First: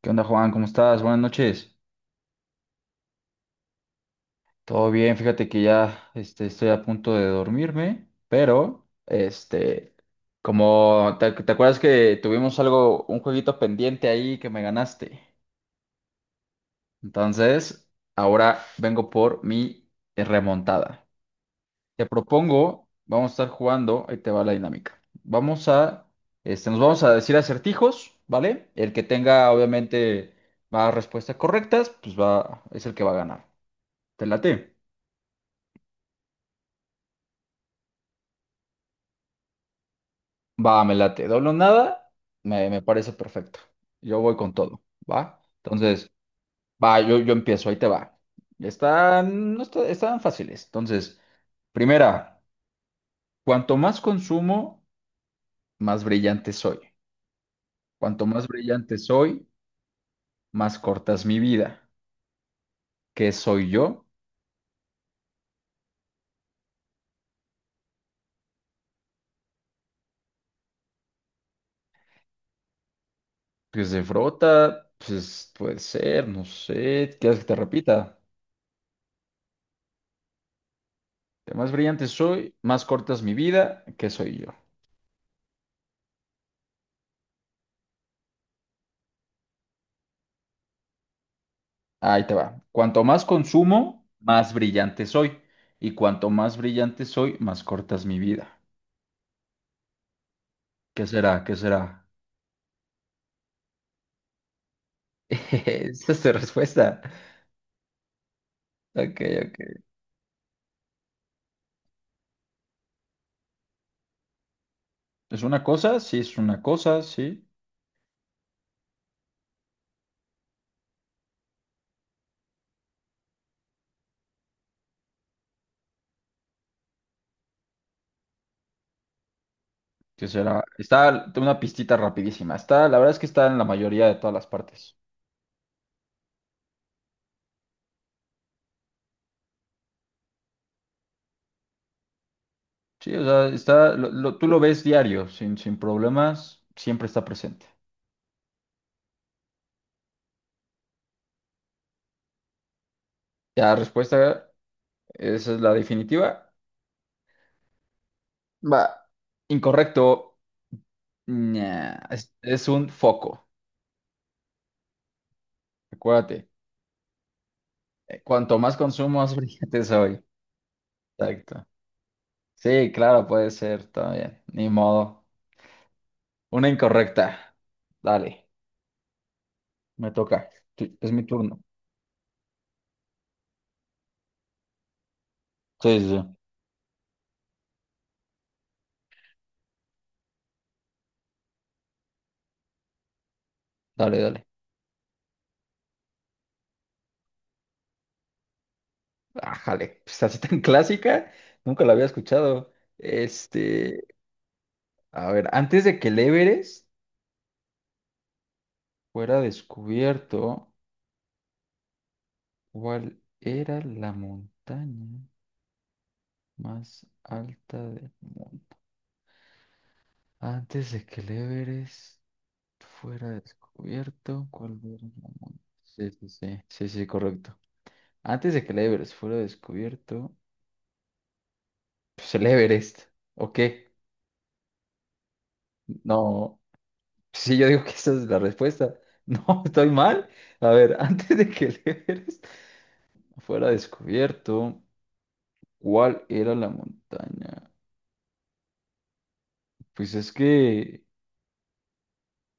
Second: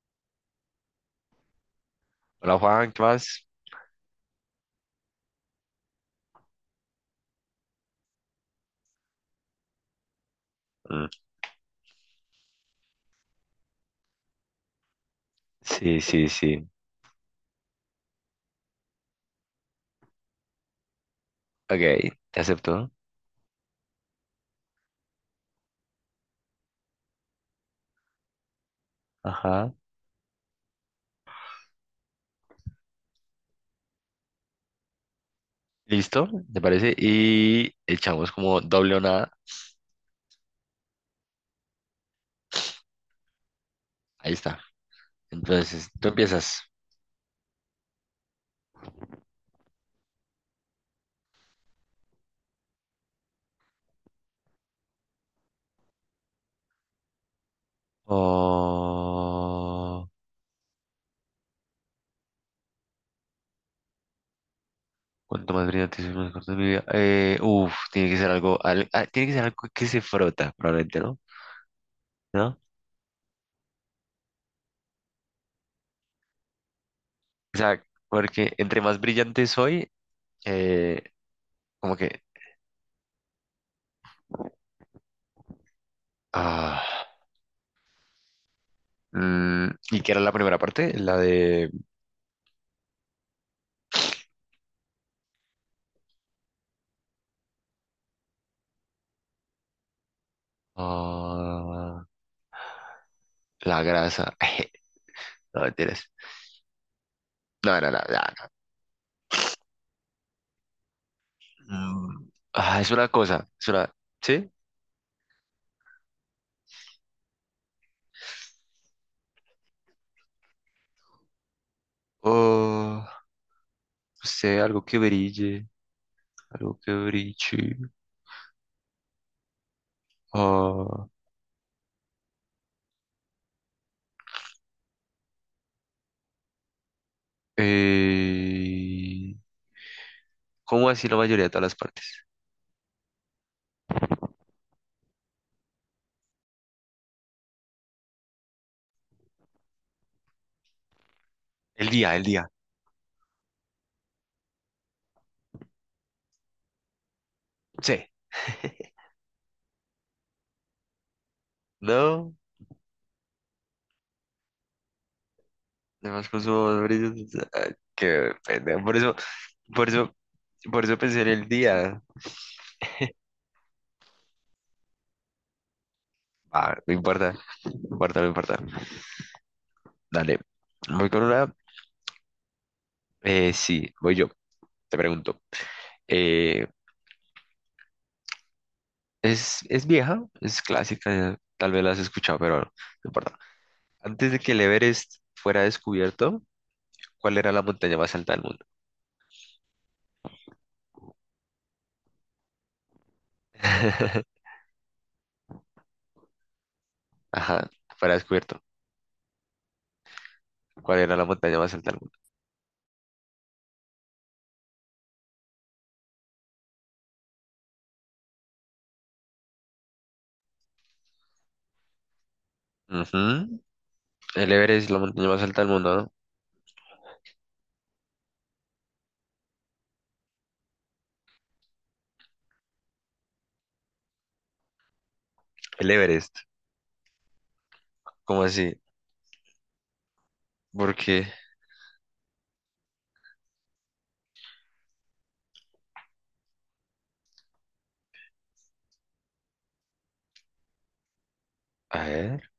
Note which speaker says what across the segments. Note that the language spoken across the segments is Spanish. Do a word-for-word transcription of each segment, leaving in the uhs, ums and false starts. Speaker 1: ¿Qué onda, Juan? ¿Cómo estás? Buenas noches.
Speaker 2: Hola Juan, ¿qué más?
Speaker 1: Todo bien, fíjate que ya este, estoy a punto de dormirme, pero este,
Speaker 2: Mm,
Speaker 1: como te, te acuerdas que tuvimos algo, un jueguito pendiente ahí que me ganaste.
Speaker 2: sí, sí, sí.
Speaker 1: Entonces, ahora vengo por mi remontada. Te
Speaker 2: Ok, te
Speaker 1: propongo,
Speaker 2: acepto.
Speaker 1: vamos a estar jugando, ahí te va la dinámica. Vamos a, este, nos vamos a decir acertijos, ¿vale? El que tenga,
Speaker 2: Ajá.
Speaker 1: obviamente, más respuestas correctas, pues va, es el que va a ganar. ¿Te late?
Speaker 2: ¿Listo? ¿Te parece? Y echamos como doble o nada.
Speaker 1: Va, me late. Doble o nada, me, me parece perfecto. Yo
Speaker 2: Ahí
Speaker 1: voy con
Speaker 2: está.
Speaker 1: todo, ¿va?
Speaker 2: Entonces, tú
Speaker 1: Entonces,
Speaker 2: empiezas.
Speaker 1: va, yo, yo empiezo, ahí te va. Están, no está- Están fáciles. Entonces, primera, cuanto más consumo, más brillante soy. Cuanto más brillante soy,
Speaker 2: Oh,
Speaker 1: más cortas mi vida. ¿Qué soy yo?
Speaker 2: cuánto más brillante es más corto de mi vida. Eh, uf, tiene que ser algo, al- ah, tiene que ser algo que se frota, probablemente, ¿no? ¿No?
Speaker 1: Pues de frota, pues puede ser, no sé. ¿Quieres que te
Speaker 2: O sea,
Speaker 1: repita?
Speaker 2: porque entre más brillante soy, eh,
Speaker 1: Cuanto más
Speaker 2: como
Speaker 1: brillante
Speaker 2: que,
Speaker 1: soy, más cortas mi vida. ¿Qué soy yo?
Speaker 2: ah, mm, ¿y qué era la primera parte? La de,
Speaker 1: Ahí te va. Cuanto más consumo, más brillante soy. Y cuanto más brillante soy, más corta es mi vida. ¿Qué será? ¿Qué será?
Speaker 2: ah. La grasa. No, mentiras.
Speaker 1: Esa es tu respuesta.
Speaker 2: No, no, no, no,
Speaker 1: Ok, ok.
Speaker 2: no. Mm, ah, es una cosa. Es una. ¿Sí?
Speaker 1: ¿Es una cosa? Sí, es una cosa, sí.
Speaker 2: O. No sé, algo que brille. Algo que brille.
Speaker 1: ¿Qué será?
Speaker 2: Ah,
Speaker 1: Está, tengo una pistita rapidísima. Está, la verdad es que está en la mayoría de todas las partes.
Speaker 2: eh, ¿Cómo así la mayoría de todas las partes?
Speaker 1: Sí, o sea, está, lo- lo- tú lo ves diario, sin, sin problemas, siempre está presente.
Speaker 2: El día, el día.
Speaker 1: Ya respuesta, esa es la definitiva.
Speaker 2: Sí.
Speaker 1: Va. Incorrecto. Ña,
Speaker 2: No.
Speaker 1: es, es un foco,
Speaker 2: Además,
Speaker 1: acuérdate.
Speaker 2: consumo más brillos. Ah,
Speaker 1: eh,
Speaker 2: qué
Speaker 1: Cuanto más
Speaker 2: pendejo. Por eso,
Speaker 1: consumo, más brillante
Speaker 2: por eso,
Speaker 1: soy.
Speaker 2: por eso pensé en el
Speaker 1: Exacto.
Speaker 2: día.
Speaker 1: Sí, claro, puede ser, está bien. Ni modo. Una
Speaker 2: Ah, no
Speaker 1: incorrecta.
Speaker 2: importa. No importa, no
Speaker 1: Dale,
Speaker 2: importa.
Speaker 1: me
Speaker 2: Dale.
Speaker 1: toca. Sí,
Speaker 2: Voy
Speaker 1: es mi
Speaker 2: con una.
Speaker 1: turno.
Speaker 2: Eh, sí, voy yo. Te pregunto.
Speaker 1: Sí, sí, sí.
Speaker 2: Eh, es, es vieja, es clásica, tal vez la has escuchado, pero no importa.
Speaker 1: Dale,
Speaker 2: Antes de
Speaker 1: dale.
Speaker 2: que el Everest fuera descubierto, ¿cuál era la montaña más alta del mundo?
Speaker 1: Ájale, pues así tan clásica, nunca la había escuchado. Este, a ver, antes de que el Everest
Speaker 2: Ajá, fuera descubierto.
Speaker 1: fuera descubierto,
Speaker 2: ¿Cuál era la montaña más alta del mundo?
Speaker 1: ¿cuál era la montaña más alta del mundo? Antes de que el Everest fuera
Speaker 2: Ujú,
Speaker 1: descubierto,
Speaker 2: el
Speaker 1: ¿cuál
Speaker 2: Everest es la
Speaker 1: era la
Speaker 2: montaña más
Speaker 1: montaña?
Speaker 2: alta del mundo,
Speaker 1: Sí,
Speaker 2: ¿no?
Speaker 1: sí, sí, sí, sí, correcto. Antes de que el Everest fuera descubierto, pues el Everest, ¿o qué?
Speaker 2: El Everest,
Speaker 1: No, sí, yo digo que esa es la
Speaker 2: ¿cómo así?
Speaker 1: respuesta. No, estoy mal. A ver,
Speaker 2: Porque,
Speaker 1: antes de que el Everest fuera descubierto, ¿cuál era la montaña? Pues es que...
Speaker 2: a ver.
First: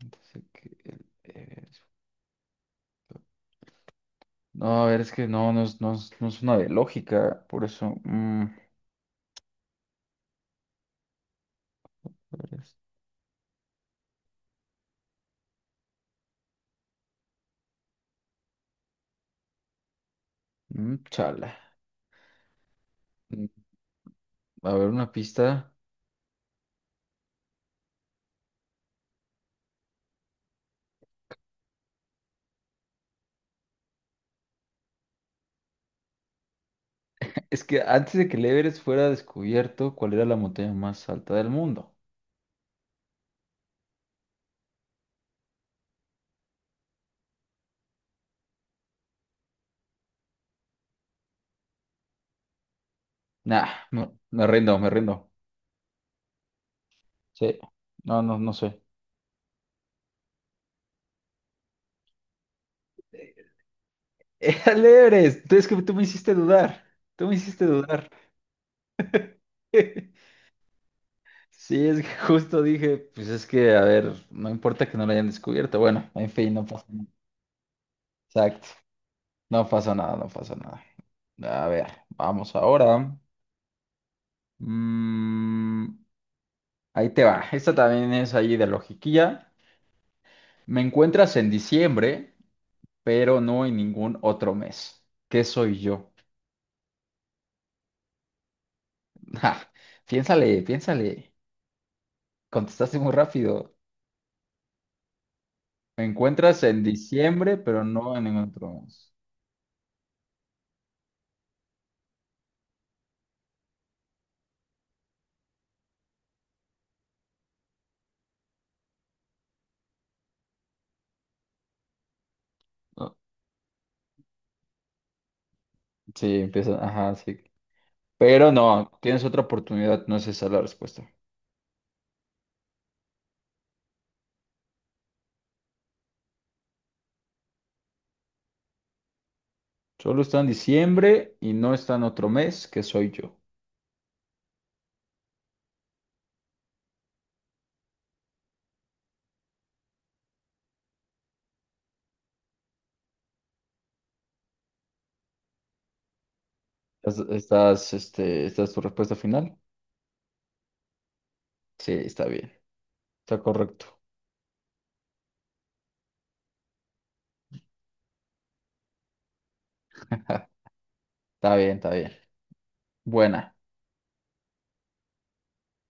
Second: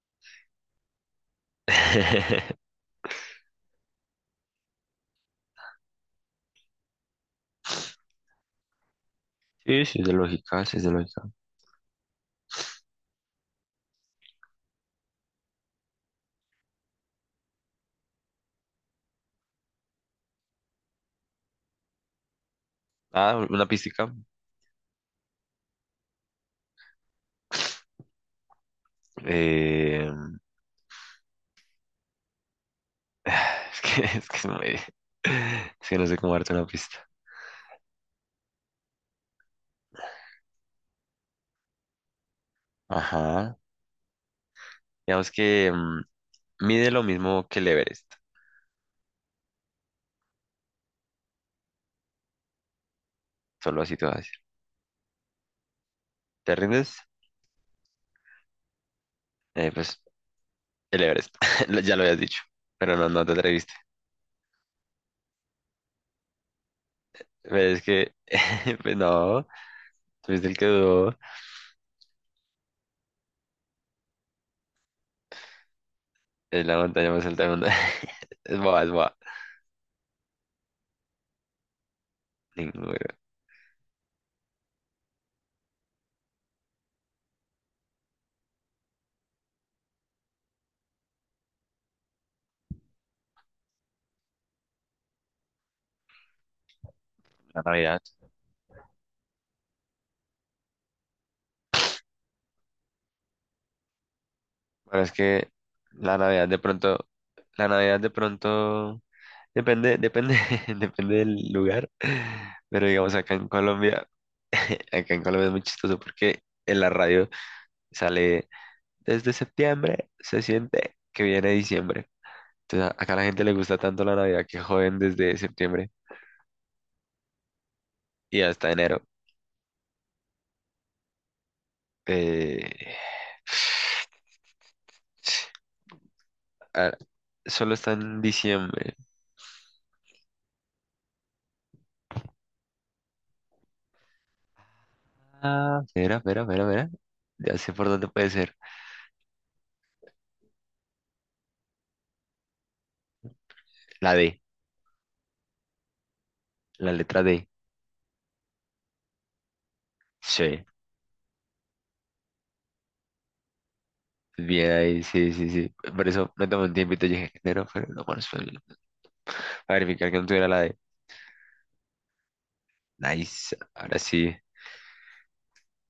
Speaker 1: antes de que el Everest- no, a ver, es que no, no, es- no, es- no es una de lógica, por eso... mm.
Speaker 2: Sí, sí, es de lógica, sí, es de lógica.
Speaker 1: Mm, chala.
Speaker 2: Ah,
Speaker 1: Mm,
Speaker 2: una pista.
Speaker 1: a ver, una pista.
Speaker 2: Eh, es que, es que es muy- es que no sé cómo darte una pista.
Speaker 1: Es que antes de que el Everest fuera descubierto, ¿cuál era la montaña más alta del mundo?
Speaker 2: Ajá. Digamos que mm, mide lo mismo que el Everest,
Speaker 1: Nah,
Speaker 2: solo así
Speaker 1: no,
Speaker 2: te voy a decir.
Speaker 1: me rindo, me rindo.
Speaker 2: ¿Te rindes?
Speaker 1: Sí. No, no, no sé.
Speaker 2: Eh, pues el Everest, lo- ya lo habías dicho, pero no, no te atreviste.
Speaker 1: Era el Everest. Tú- Es que tú me hiciste dudar. Tú me
Speaker 2: Pero
Speaker 1: hiciste
Speaker 2: es
Speaker 1: dudar.
Speaker 2: que, pues no, tuviste el que dudó,
Speaker 1: Sí, es que justo dije, pues es que, a ver, no importa que no lo hayan descubierto. Bueno, en fin, no
Speaker 2: es la
Speaker 1: pasa nada.
Speaker 2: montaña más alta del mundo. Es
Speaker 1: Exacto.
Speaker 2: boba, es boba.
Speaker 1: No pasa nada, no pasa nada. A ver, vamos ahora.
Speaker 2: Ninguna-
Speaker 1: Mm, ahí te va. Esta también es ahí de logiquilla. Me encuentras en diciembre, pero no en ningún otro mes. ¿Qué soy yo?
Speaker 2: La Navidad.
Speaker 1: Ja, piénsale, piénsale. Contestaste muy rápido.
Speaker 2: Bueno, es que
Speaker 1: Me
Speaker 2: la Navidad de
Speaker 1: encuentras en
Speaker 2: pronto,
Speaker 1: diciembre,
Speaker 2: la
Speaker 1: pero
Speaker 2: Navidad de
Speaker 1: no en ningún otro
Speaker 2: pronto,
Speaker 1: mes.
Speaker 2: depende, depende, depende del lugar, pero digamos acá en Colombia, acá en Colombia es muy chistoso porque en la radio sale... Desde septiembre se siente que viene diciembre. Entonces, a- acá
Speaker 1: No,
Speaker 2: a la gente le gusta tanto la Navidad que joden desde septiembre
Speaker 1: sí, empieza. Ajá, sí.
Speaker 2: y
Speaker 1: Pero
Speaker 2: hasta
Speaker 1: no,
Speaker 2: enero.
Speaker 1: tienes otra oportunidad. No es esa la respuesta.
Speaker 2: Eh, ah, solo está en diciembre.
Speaker 1: Solo está en diciembre y no está en otro mes, que soy yo.
Speaker 2: Ah, mira, mira, mira, mira. Ya sé por dónde puede ser. La D, la
Speaker 1: ¿Estás,
Speaker 2: letra D.
Speaker 1: estás, este, esta es tu respuesta final?
Speaker 2: Sí.
Speaker 1: Sí, está bien. Está correcto.
Speaker 2: Bien ahí, sí, sí, sí. Por eso me tomé un tiempito y dije enero, pero no, bueno, espera, no. A verificar que no tuviera la D.
Speaker 1: Está bien, está bien.
Speaker 2: Nice.
Speaker 1: Buena.
Speaker 2: Ahora sí.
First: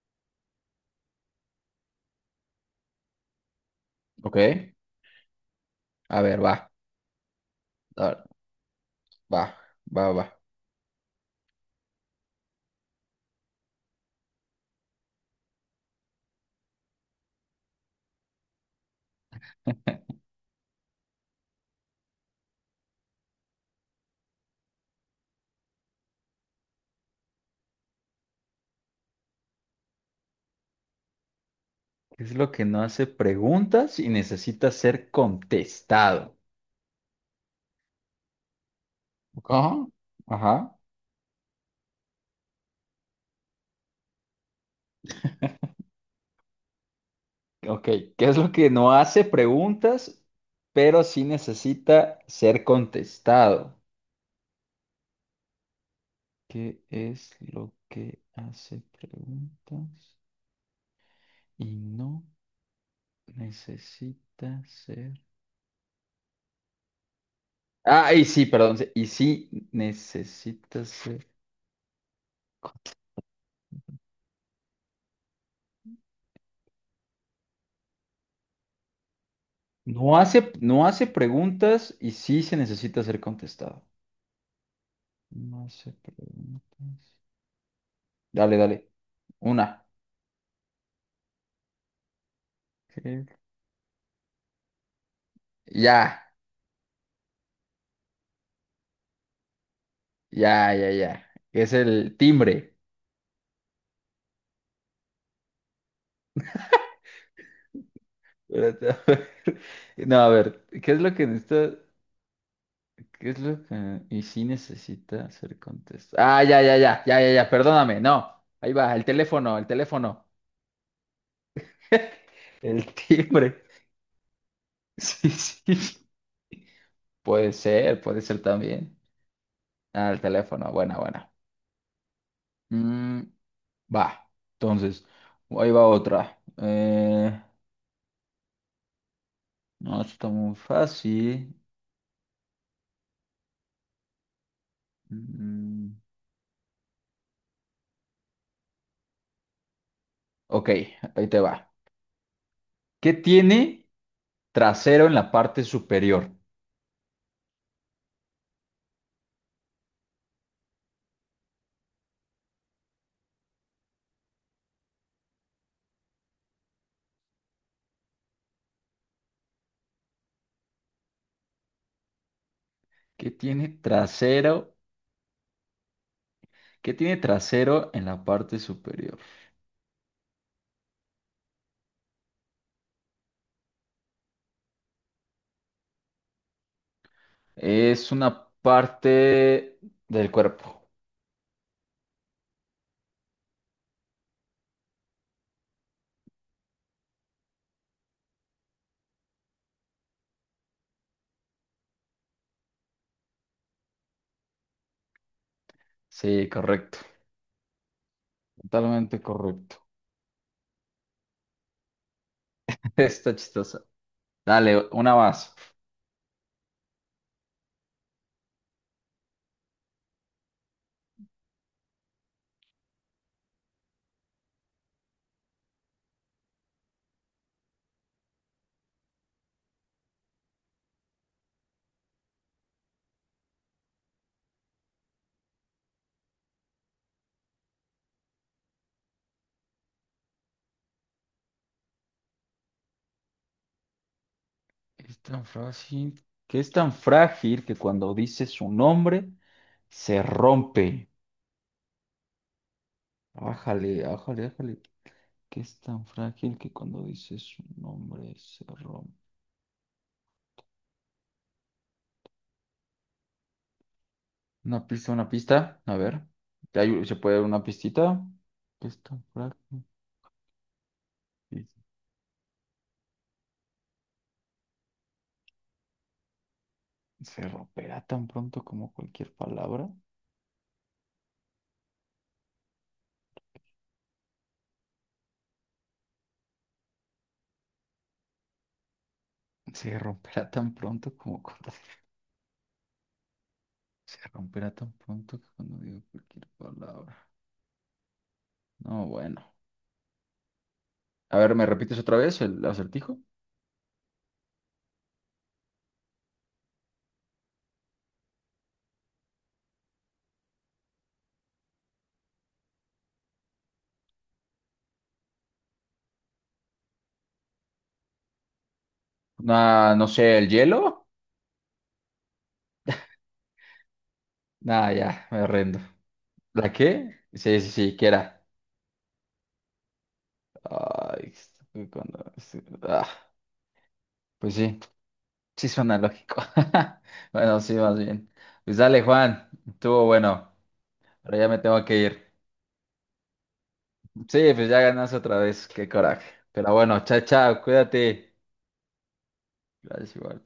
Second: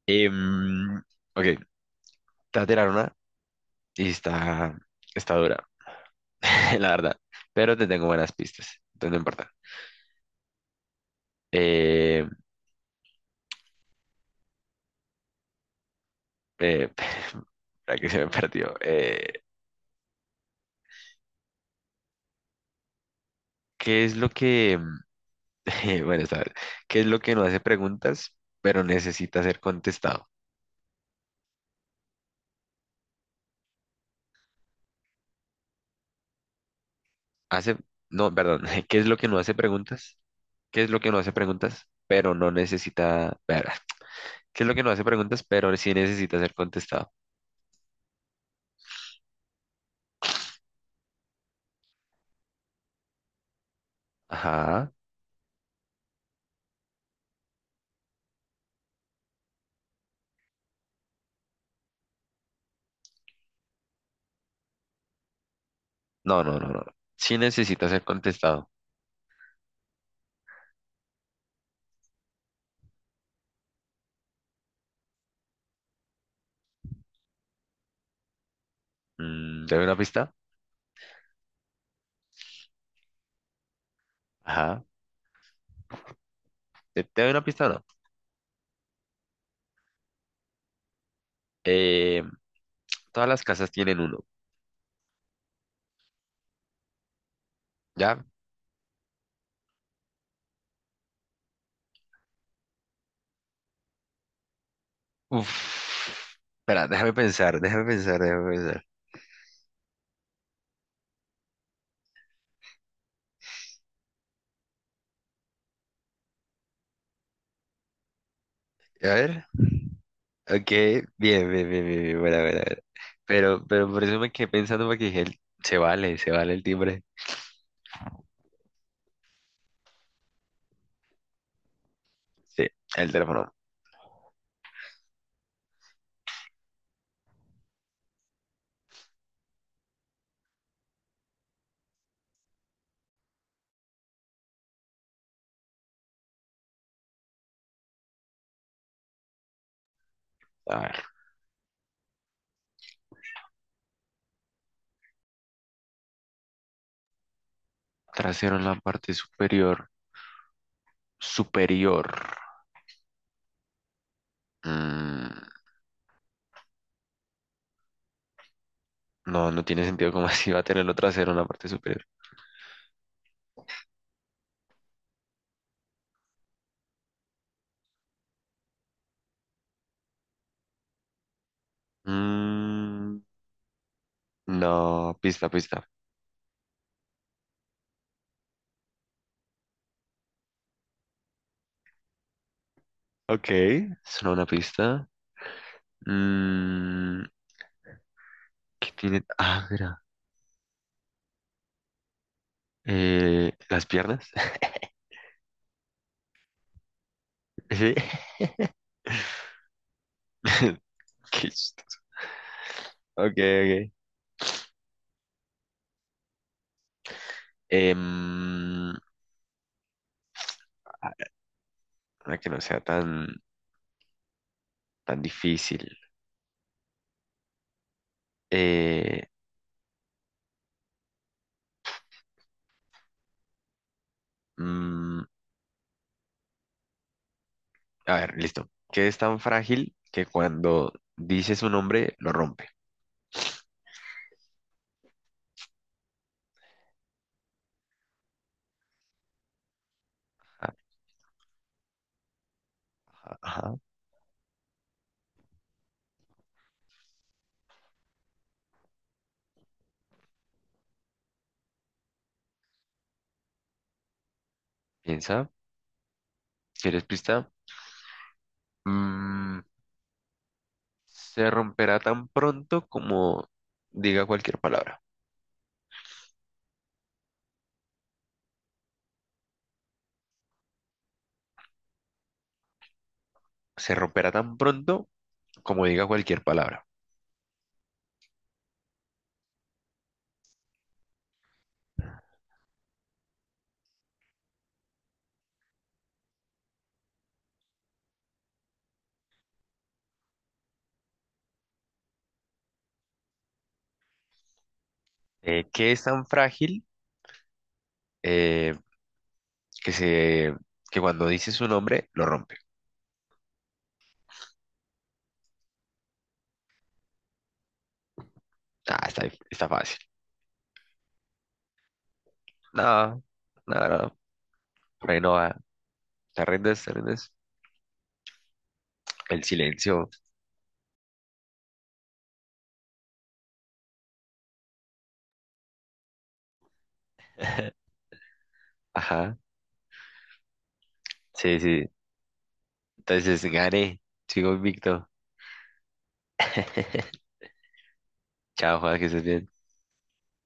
Speaker 2: Em, ok, te voy a tirar una y
Speaker 1: Ok.
Speaker 2: está, está dura.
Speaker 1: A ver, va.
Speaker 2: La verdad. Pero te
Speaker 1: A
Speaker 2: tengo
Speaker 1: ver,
Speaker 2: buenas pistas, entonces no
Speaker 1: va,
Speaker 2: importa.
Speaker 1: va, va.
Speaker 2: Eh, eh, para que se me perdió. Eh, ¿qué es lo que, eh, bueno, esta vez, ¿qué es lo que no hace preguntas, pero necesita ser contestado?
Speaker 1: ¿Qué es lo que no hace preguntas y necesita ser contestado?
Speaker 2: Hace, no, perdón, ¿qué es lo que no hace
Speaker 1: Ajá.
Speaker 2: preguntas?
Speaker 1: Ajá.
Speaker 2: ¿Qué es lo que no hace preguntas, pero no necesita, ver, ¿qué es lo que no hace preguntas, pero sí necesita ser contestado?
Speaker 1: Ok. ¿Qué es lo que no hace preguntas, pero sí necesita ser contestado?
Speaker 2: Ajá.
Speaker 1: ¿Qué es lo que hace preguntas y no necesita ser...
Speaker 2: No, no, no, no, no. Sí necesita ser
Speaker 1: Ah, y sí,
Speaker 2: contestado.
Speaker 1: perdón. Sí, y sí necesita ser.
Speaker 2: Mm, ¿te doy una
Speaker 1: No
Speaker 2: pista?
Speaker 1: hace, no hace preguntas y sí se necesita ser contestado.
Speaker 2: Ajá.
Speaker 1: No hace
Speaker 2: ¿Te,
Speaker 1: preguntas.
Speaker 2: te doy una pista o no?
Speaker 1: Dale, dale. Una.
Speaker 2: Eh, Todas
Speaker 1: Ok.
Speaker 2: las casas tienen uno,
Speaker 1: Ya,
Speaker 2: ¿ya?
Speaker 1: ya, ya, ya. Es el timbre.
Speaker 2: Uf. Espera, déjame pensar, déjame pensar, déjame pensar.
Speaker 1: Espérate, a ver. No, a ver, ¿qué es lo que necesita? ¿Qué es lo que... y sí necesita ser contestado. Ah, ya, ya, ya, ya, ya, ya, perdóname, no. Ahí va, el
Speaker 2: A ver.
Speaker 1: teléfono, el teléfono.
Speaker 2: Ok, bien, bien, bien, bien, bien, bueno, bueno, bueno.
Speaker 1: El timbre.
Speaker 2: Pero, pero por eso me quedé pensando porque dije, el-
Speaker 1: Sí,
Speaker 2: se
Speaker 1: sí.
Speaker 2: vale, se vale el timbre.
Speaker 1: Puede ser, puede ser también. Ah, el teléfono, buena, buena.
Speaker 2: Sí, el
Speaker 1: Mm,
Speaker 2: teléfono.
Speaker 1: va, entonces, ahí va otra. Eh, no, esto está muy fácil. Mm, ok,
Speaker 2: A ver.
Speaker 1: ahí te va. ¿Qué tiene trasero en la parte superior?
Speaker 2: Trasero en la parte superior. Superior. Mm, no, no tiene sentido como así va a tenerlo trasero en la parte superior.
Speaker 1: ¿Qué tiene trasero? ¿Qué tiene trasero en la parte superior?
Speaker 2: Mm, no, pista, pista.
Speaker 1: Es una parte del cuerpo.
Speaker 2: Ok, suena una pista. Mm, ¿Qué tiene? Ah, mira. Eh, las piernas.
Speaker 1: Sí, correcto.
Speaker 2: Sí.
Speaker 1: Totalmente correcto.
Speaker 2: Qué chistoso. Ok,
Speaker 1: Está chistosa.
Speaker 2: ok.
Speaker 1: Dale, una más.
Speaker 2: Em, a- una que no sea tan, tan difícil. Eh, mm, a ver, listo. ¿Qué es tan frágil que cuando dices un nombre lo rompe?
Speaker 1: Es tan frágil, que es tan frágil que cuando dice su nombre se
Speaker 2: Ajá,
Speaker 1: rompe.
Speaker 2: ajá, ajá.
Speaker 1: Ájale, ájale, ájale. Que es tan frágil que cuando dice su nombre se rompe. Una pista, una
Speaker 2: Piensa.
Speaker 1: pista. A ver. ¿Hay-
Speaker 2: ¿Quieres
Speaker 1: ¿Se puede dar
Speaker 2: pista?
Speaker 1: una pistita? Que es tan
Speaker 2: Mm,
Speaker 1: frágil.
Speaker 2: se
Speaker 1: Y
Speaker 2: romperá tan pronto como diga cualquier palabra.
Speaker 1: se romperá tan pronto como cualquier palabra.
Speaker 2: Se romperá tan pronto como diga cualquier palabra.
Speaker 1: Se romperá tan pronto como cuando... se romperá tan pronto que cuando digo cualquier palabra. No, bueno. A ver, ¿me repites otra vez el acertijo?
Speaker 2: Eh, ¿qué es tan frágil? Eh, que se, que cuando dice su nombre, lo rompe. Ah, está, está
Speaker 1: Una,
Speaker 2: fácil.
Speaker 1: no sé, el hielo.
Speaker 2: No, no, no,
Speaker 1: Nah,
Speaker 2: por ahí
Speaker 1: ya,
Speaker 2: no
Speaker 1: me
Speaker 2: va.
Speaker 1: rindo.
Speaker 2: ¿Te
Speaker 1: ¿La
Speaker 2: rindes? ¿Te
Speaker 1: qué?
Speaker 2: rindes?
Speaker 1: Sí, sí, sí, ¿qué era?
Speaker 2: El silencio.
Speaker 1: Ay, cuando- ah, pues sí, sí suena lógico. Bueno, sí, más bien. Pues dale,
Speaker 2: Ajá.
Speaker 1: Juan, estuvo bueno. Ahora ya me
Speaker 2: Sí,
Speaker 1: tengo
Speaker 2: sí.
Speaker 1: que ir.
Speaker 2: Entonces, gané.
Speaker 1: Sí,
Speaker 2: Sigo
Speaker 1: pues ya
Speaker 2: invicto.
Speaker 1: ganaste otra vez, qué coraje. Pero bueno, chao, chao, cuídate.
Speaker 2: Chao, Juan, que estés bien.
Speaker 1: Gracias, igual.